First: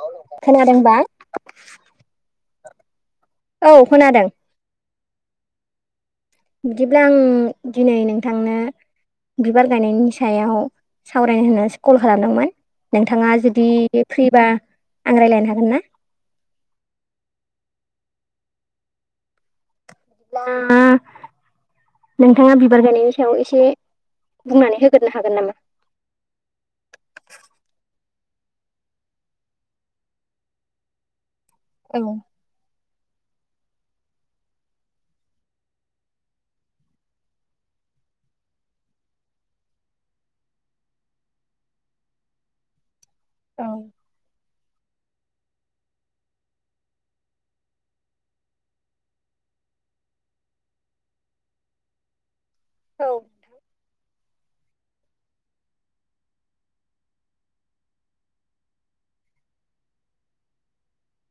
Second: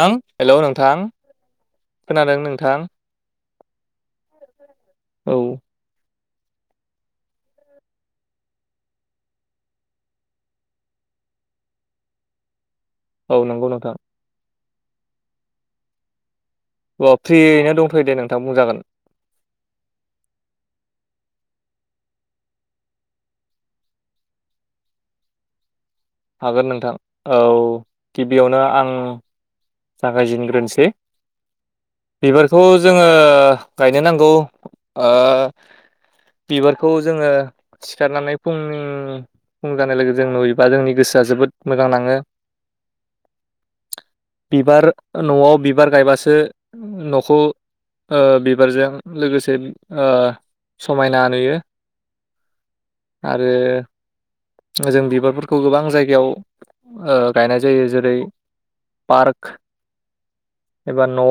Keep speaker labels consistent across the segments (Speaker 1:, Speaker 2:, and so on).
Speaker 1: आं हेल' नोंथां
Speaker 2: खोनादोंबा
Speaker 1: खोनादों नोंथां
Speaker 2: औ खोनादों
Speaker 1: औ
Speaker 2: बिदिब्ला आं दिनै नोंथांनो बिबार गायनायनि सायाव सावरायनो होननासो कल खालामदोंमोन। नोंथाङा
Speaker 1: औ नंगौ
Speaker 2: जुदि
Speaker 1: नोंथां
Speaker 2: फ्रिबा आं रायज्लायनो हागोन ना।
Speaker 1: अ फ्रियैनो दंथ' दे नोंथां बुंजागोन।
Speaker 2: [unintelligible] नोंथाङा बिबार गायनायनि सायाव एसे बुंनानै होगोरो हागोन नामा?
Speaker 1: हागोन नोंथां औ गिबियावनो आं जागायजेनग्रोनोसै
Speaker 2: औ
Speaker 1: बिबारखौ जोङो गायनो नांगौ। बिबारखौ जोङो सिखारनानै फुंनि फुं जानाय लोगो जों नुयोबा जोंनि गोसोआ जोबोद मोजां नाङो।
Speaker 2: औ।
Speaker 1: बिबार न'आव बिबार गायबासो न'खौ बिबारजों लोगोसे समायना नुयो।
Speaker 2: औ
Speaker 1: आरो जों बिबारफोरखौ गोबां जायगायाव गायनाय जायो जेरै पार्क एबा न'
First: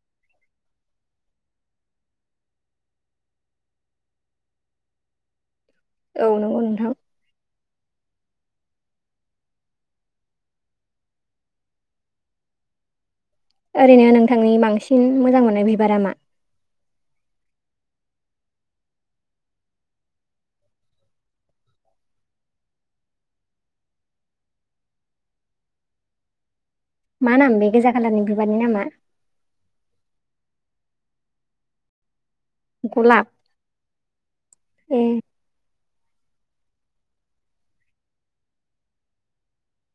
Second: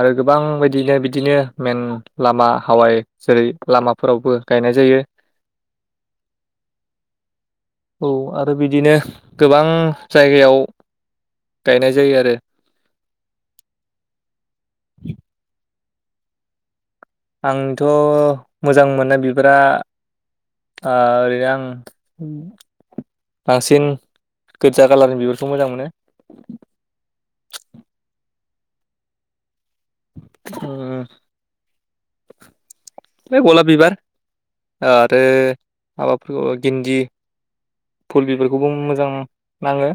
Speaker 1: आरो गोबां बिदिनो बिदिनो मेन लामा हावाय जेरै लामाफोरावबो गाय गायनाय जायो।
Speaker 2: औ नंगौ नोंथां।
Speaker 1: औ आरो बिदिनो गोबां जायगायाव गायनाय जायो आरो
Speaker 2: ओरैनो नोंथांनि बांसिन मोजां मोननाय बिबारा मा?
Speaker 1: आंथ' मोजां मोननाय बिबारा आ ओरैनो आं बांसिन गोजा कालारनि बिबारखौ मोजां मोनो
Speaker 2: मा नाम बे गोजा खालारनि बिबारनि नामा?
Speaker 1: [unintelligible] बे गलाब बिबार
Speaker 2: ए
Speaker 1: आरो माबाफोरखौ गिन्दि फुल बिफोरखौबो मोजां नाङो।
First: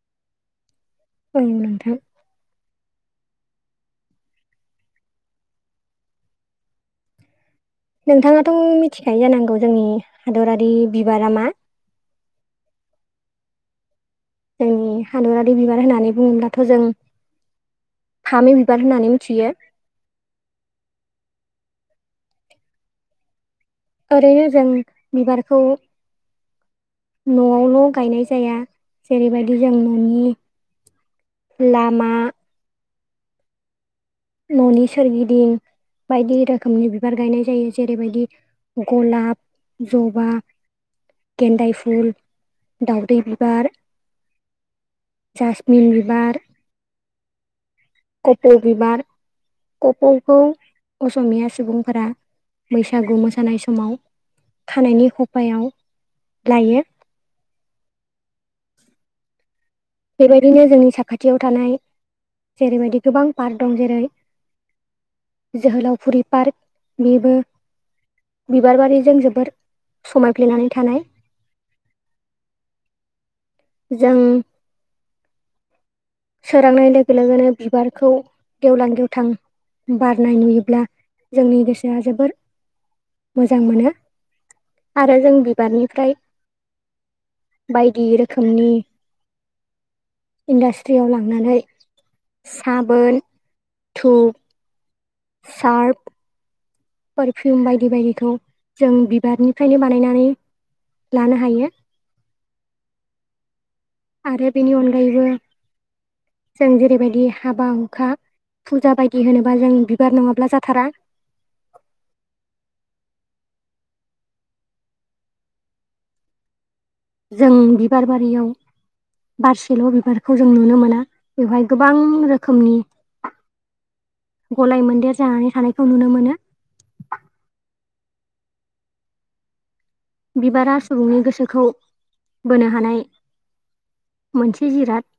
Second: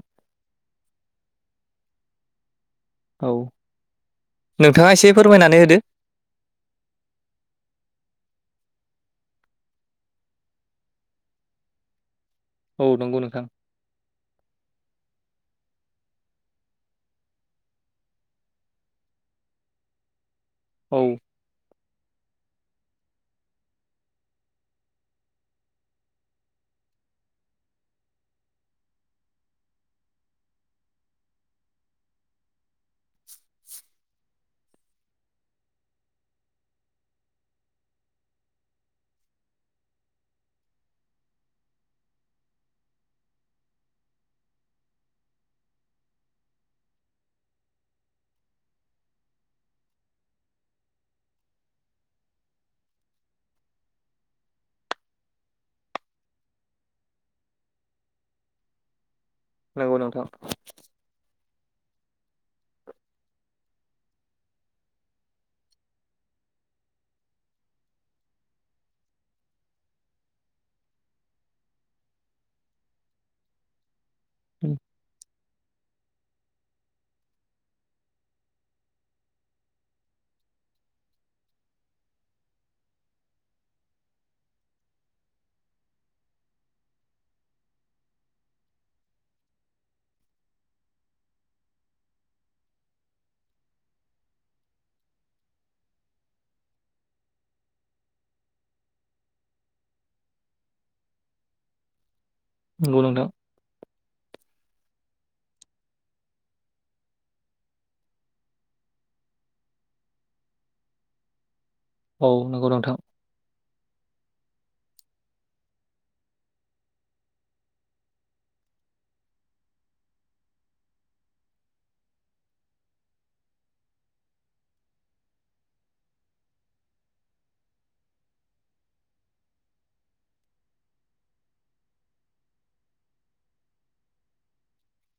Speaker 2: ओं नोंथां।
Speaker 1: औ नोंथाङा एसे फोरमायनानै होदो।
Speaker 2: [inaudible] नोंथाङाथ' मिथिखायो जानांगौ जोंनि हादरारि बिबारा मा?
Speaker 1: औ नंगौ नोंथां।
Speaker 2: जोंनि हादरारि बिबार होननानै बुङोब्लाथ' जों फामि बिबार होननानै मिथियो।
Speaker 1: औ।
Speaker 2: ओरैनो जों बिबारखौ न'वावल' गायनाय जाया जेरैबायदि जों न'नि लामा न'नि सोरगिदिं बायदि रोखोमनि बिबार गायनाय जायो जेरैबायदि गलाब जबा गेन्दाय फुल दावदै बिबार जासमि बिबार कप' बिबार कफ'खौ असमिया सुबुंफोरा बैसागु मोसानाय समाव खानायनि खफायाव लायो।
Speaker 1: नंगौ नोंथां
Speaker 2: बेबायदिनो जोंनि साखाथियाव थानाय जेरैबायदि गोबां पार्क दं जेरै जोहोलावफुरि पार्क बेबो बिबार बारिजों जोबोर समायफ्लेनानै थानाय जों
Speaker 1: उम,
Speaker 2: सोरांनाय लोगो लोगोनो बिबारखौ गेवलां गेवथां बारनाय नुयोब्ला जोंनि गोसोआ जोबोर मोजां मोनो आरो जों बिबारनिफ्राय बायदि रोखोमनि इन्डास्ट्री आव लांनानै साबोन धुप सार्फ पारफिउम बायदि बायदिखौ जों बिबारनिफ्रायनो बानायनानै लानो हायो।
Speaker 1: नंगौ नोंथां।
Speaker 2: आरो बेनि अनगायैबो जों जेरैबायदि हाबा हुखा फुजा बायदि होनोबा जों बिबार नङाब्ला जाथारा
Speaker 1: औ नंगौ नोंथां।
Speaker 2: जों बिबार बारियाव बारसेल' बिबारखौ जों नुनो मोना बेवहाय गोबां रोखोमनि। गलाय मोन्देर जानानै थानायखौ नुनो मोनो। बिबारा सुबुंनि गोसोखौ बोनो हानाय। मोनसे जिराद।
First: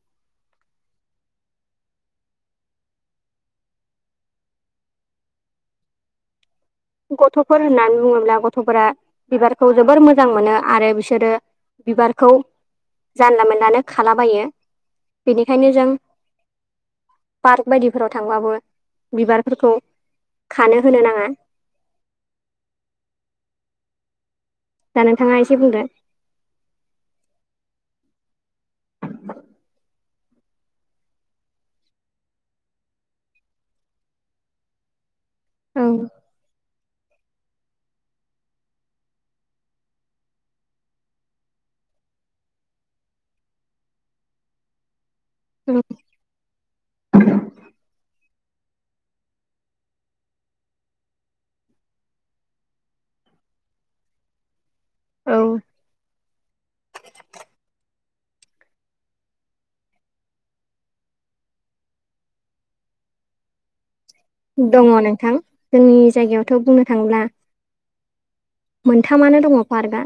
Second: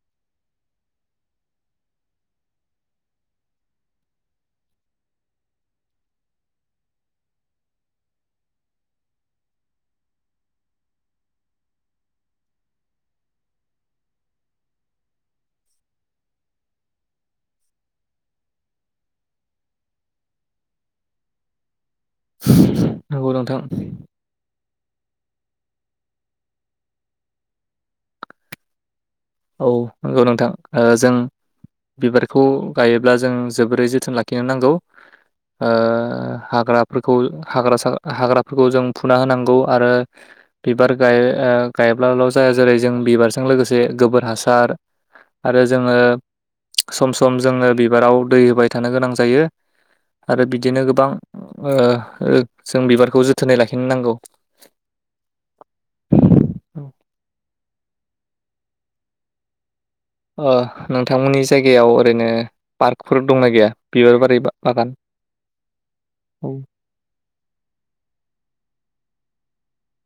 Speaker 2: गथ'फोर होननानै बुङोब्ला गथ'फोरा बिबारखौ जोबोर मोजां मोनो आरो बिसोरो। बिबारखौ जानला मोनलानो खालाबायो। बेनिखायनो जों। पार्क बायदिफोराव थांबाबो बिबारफोरखौ खानो होनो नाङा।
Speaker 1: नंगौ नोंथां।
Speaker 2: दा नोंथाङा एसे बुंदो।
Speaker 1: औ नंगौ नोंथां ओ जों। बिबारखौ गायोब्ला जों जोबोरै जोथोन लाखिनो नांगौ। ओ हाग्रा। हाग्राफोरखौ जों फुना होनांगौ आरो बिबार गाय ब्लाल' जाया जेरै जों बिबारजों लोगोसे जोबोद। हासार आरो जोङो सम सम जोङो बिबाराव दै होबाय थायो। थानो गोनां जायो आरो बिदिनो गोबां। ओ जों बिबारखौ जोथोनै लाखिनो नांगौ।
Speaker 2: औ।
Speaker 1: ओ नोंथांमोननि जायगायाव ओरैनो पार्कफोर दंना गैया। बिबार बारि बा
Speaker 2: दङ
Speaker 1: बागान?
Speaker 2: नोंथां जोंनि
Speaker 1: औ
Speaker 2: जायगायावथ' बुंनो थाङोब्ला। मोनथामानो दङ पार्कआ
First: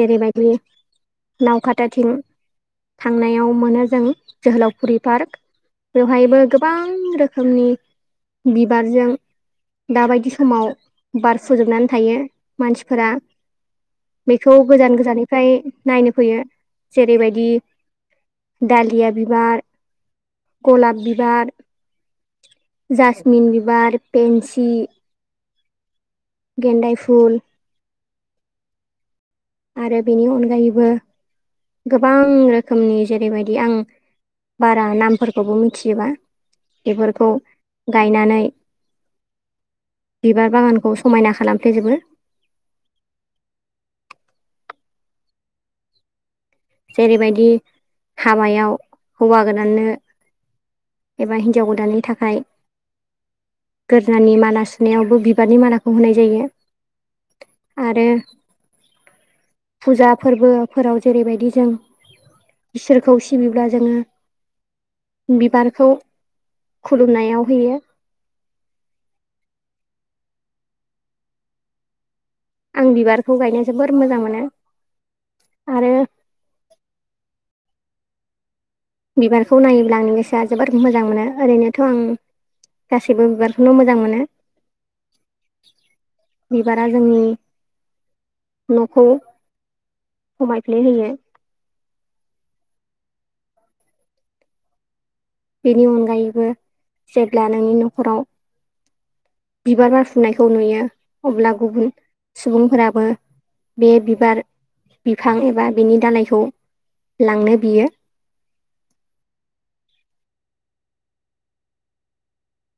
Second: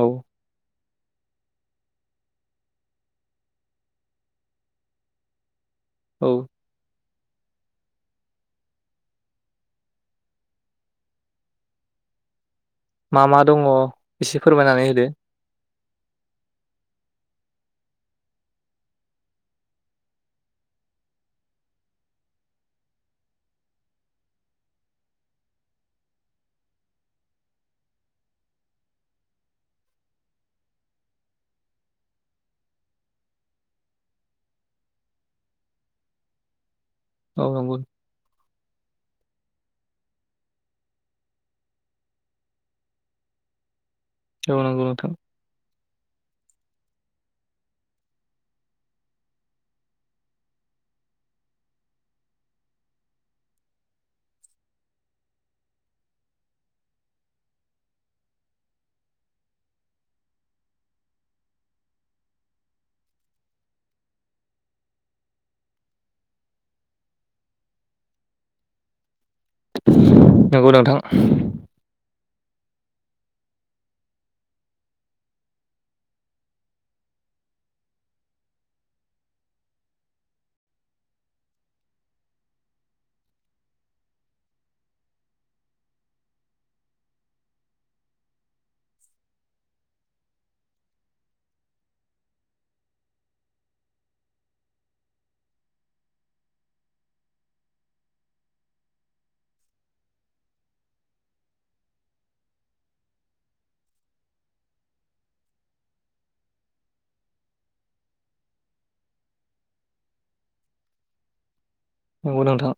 Speaker 1: औ
Speaker 2: नाव खाताथिं थांनायाव मोनो जों जोहोलावफुरि पार्क।
Speaker 1: औ
Speaker 2: बेवहायबो गोबां रोखोमनि। बिबारजों दाबायदि समाव बार फुजोबनानै थायो। मानसिफोरा
Speaker 1: मा मा दङ एसे
Speaker 2: बेखौ
Speaker 1: फोरमायनानै
Speaker 2: गोजान
Speaker 1: होदो
Speaker 2: गोजाननिफ्राय। नायनो फैयो जेरैबायदि दालिया बिबार। गलाप बिबार। जासमिन बिबार पेन्सि। गेन्दाय फुल आरो बेनि अनगायैबो गोबां रोखोमनि जेरैबायदि आं। बारा नामफोरखौबो मिथिजोबा बेफोरखौ
Speaker 1: औ नंगौ
Speaker 2: गायनानै। बिबार बागानखौ समायना खालामफ्लेजोबो। [inaudible]
Speaker 1: औ नंगौ नोंथां।
Speaker 2: जेरैबायदि हाबायाव हौवा गोदाननो। एबा हिनजाव गोदाननि थाखाय गोदोनानि माला सुनायावबो बिबारनि मालाखौ होनाय जायो। आरो फुजा फोरबोफोराव जेरैबादि जों इसोरखौ सिबिब्ला जोङो बिबारखौ खुलुमनायाव होयो।
Speaker 1: नंगौ नोंथां।
Speaker 2: आं बिबारखौ गायनो जोबोर मोजां मोनो आरो बिबारखौ नायोब्ला आंनि गोसोआ जोबोद मोजां मोनो ओरैनोथ' आं गासैबो बिबारखौनो मोजां मोनो। बिबारा जोंनि नखौ समायफ्ले होयो। बेनि अनगायैबो जेब्ला नोंनि न'खराव बिबार बारफुनायखौ नुयो अब्ला गुबुन सुबुंफोराबो बे बिबार बिफां एबा बिनि दालायखौ लांनो बियो।
Speaker 1: नंगौ नोंथां।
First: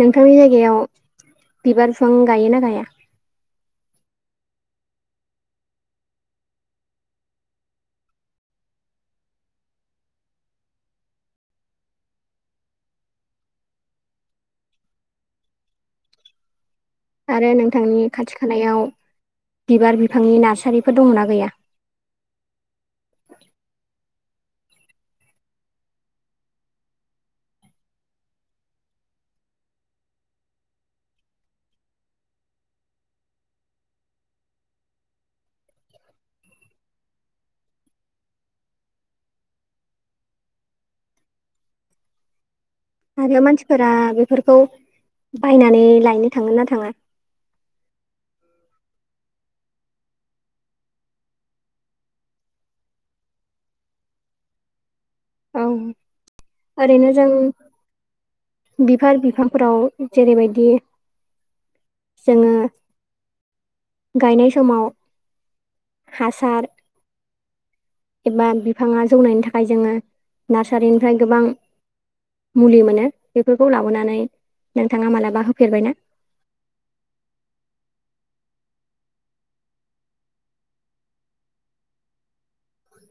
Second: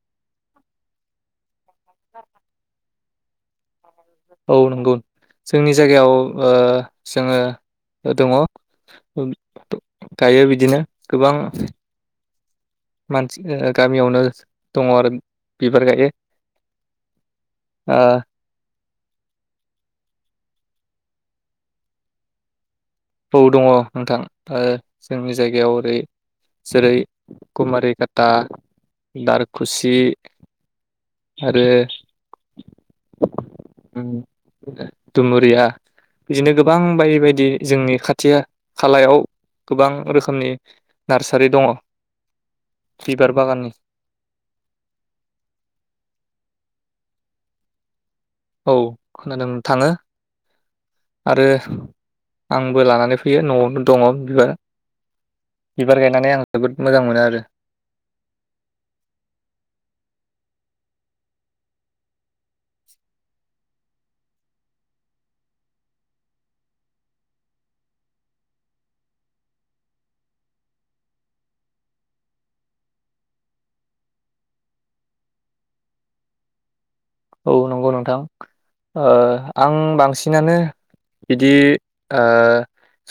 Speaker 2: नोंथांनि जायगायाव बिबार बिफां गायो ना गाया?
Speaker 1: औ नंगौ जोंनि जायगायाव ओ जोङो दङ गायो बिदिनो गोबां मानसि गामियावनो दङ आरो बिबार गायो।
Speaker 2: आरो नोंथांनि खाथि खालायाव बिबार बिफांनि नार्सारिफोर दङना गैया?
Speaker 1: औ दङ नोंथां ओ जोंनि जायगायाव ओरै जेरै कुमारि खाता दारखुसि आरो दुमुरिया बिदिनो गोबां बायदि बायदि जोंनि खाथि खालायाव गोबां रोखोमनि नार्सारि दङ। बिबार
Speaker 2: आरो
Speaker 1: बागाननि
Speaker 2: मानसिफोरा बेफोरखौ बायनानै लायनो थाङो ना थाङा?
Speaker 1: औ खोनादों थाङो। आरो आंबो लानानै फैयो न'आवनो दङ बिबार
Speaker 2: औ
Speaker 1: बिबार गायनानै आं जोबोद मोजां
Speaker 2: ओरैनो
Speaker 1: मोनो
Speaker 2: जों
Speaker 1: आरो
Speaker 2: बिफोर बिफांफोराव जेरैबायदि दि जोङो गायनाय समाव हासार एबा बिफाङा जौनायनि थाखाय जोङो नार्सारिनिफ्राय गोबां मुलि मोनो बेफोरखौ लाबोनानै नोंथाङा मालाबा होफेरबायना? [inaudible]
Speaker 1: औ नंगौ नोंथां आं बांसिनानो बिदि ओ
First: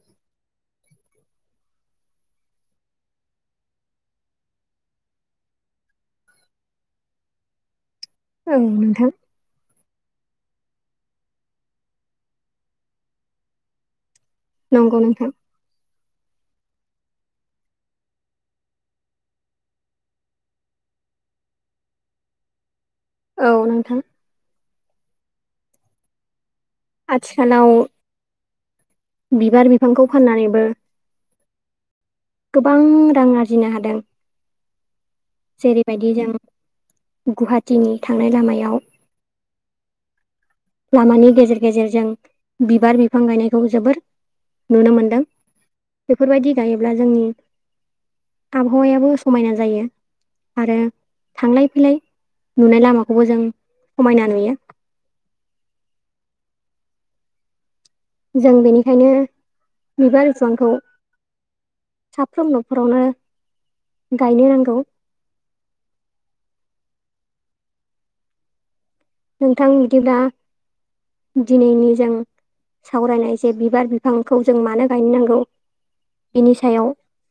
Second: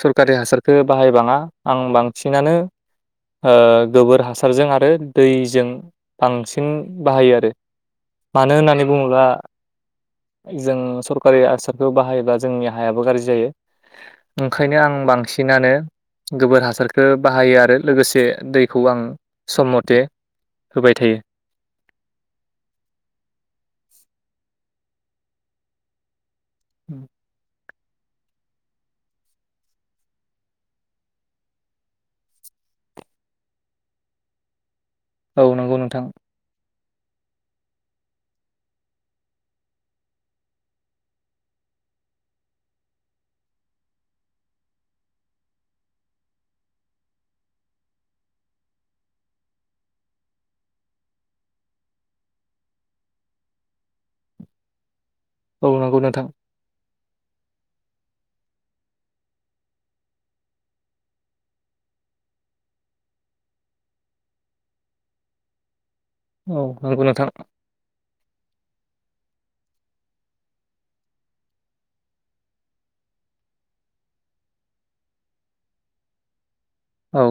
Speaker 1: सरखारि हासारखौ बाहायबाङा आं बांसिनानो ओ गोबोर हासारजों आरो दैजों बांसिन बाहायो आरो। मानो
Speaker 2: औ
Speaker 1: होननानै
Speaker 2: नोंथां
Speaker 1: बुङोब्ला जों सरकारि हासारखौ बाहायोब्ला जोंनि हायाबो गारजि जायो। ओंखायनो आं
Speaker 2: नंगौ नोंथां
Speaker 1: बांसिनानो गोबोर हासारखो बाहायो आरो लोगोसे दैखौ आं सम मथे होबाय थायो।
Speaker 2: औ नोंथां। आथिखालाव बिबार बिफांखौ फाननानैबो गोबां रां आरजिनो हादों
Speaker 1: औ नंगौ नोंथां
Speaker 2: जेरैबायदि जों गुवाहाटिनि थांनाय लामायाव लामानि गेजेर गेजेरजों बिबार बिफां गायनायखौ जोबोर नुनो मोनदों बेफोरबायदि गायोब्ला जोंनि आबहावायाबो समायना जायो आरो थांलाय फैलाय नुनाय लामाखौबो जों समायना नुयो
Speaker 1: औ [unintelligible] नोंथां
Speaker 2: जों बेनिखायनो बिबार [unintelligible] खौ साफ्रोम न'खरावनो गायनो नांगौ
Speaker 1: औ नंगौ नोंथां
Speaker 2: नोंथां बिदिब्ला दिनैनि जों सावरायनाय जे बिबार बिफांखौ जों मानो गायनो नांगौ बिनि
Speaker 1: औ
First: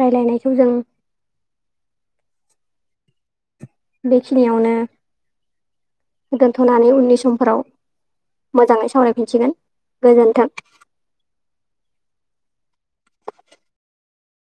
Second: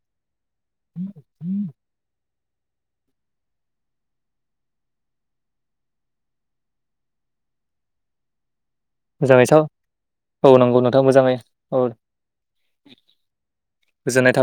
Speaker 2: राय्लायनायखौ जों बेखिनियावनो दोनथ'नानै उननि समफोराव मोजाङै
Speaker 1: मोजाङै
Speaker 2: सावरायफिनसिगोन
Speaker 1: साव
Speaker 2: गोजोन्थों
Speaker 1: औ
Speaker 2: [inaudible]
Speaker 1: नंगौ नोंथां मोजाङै औ गोजोननाय थाबाय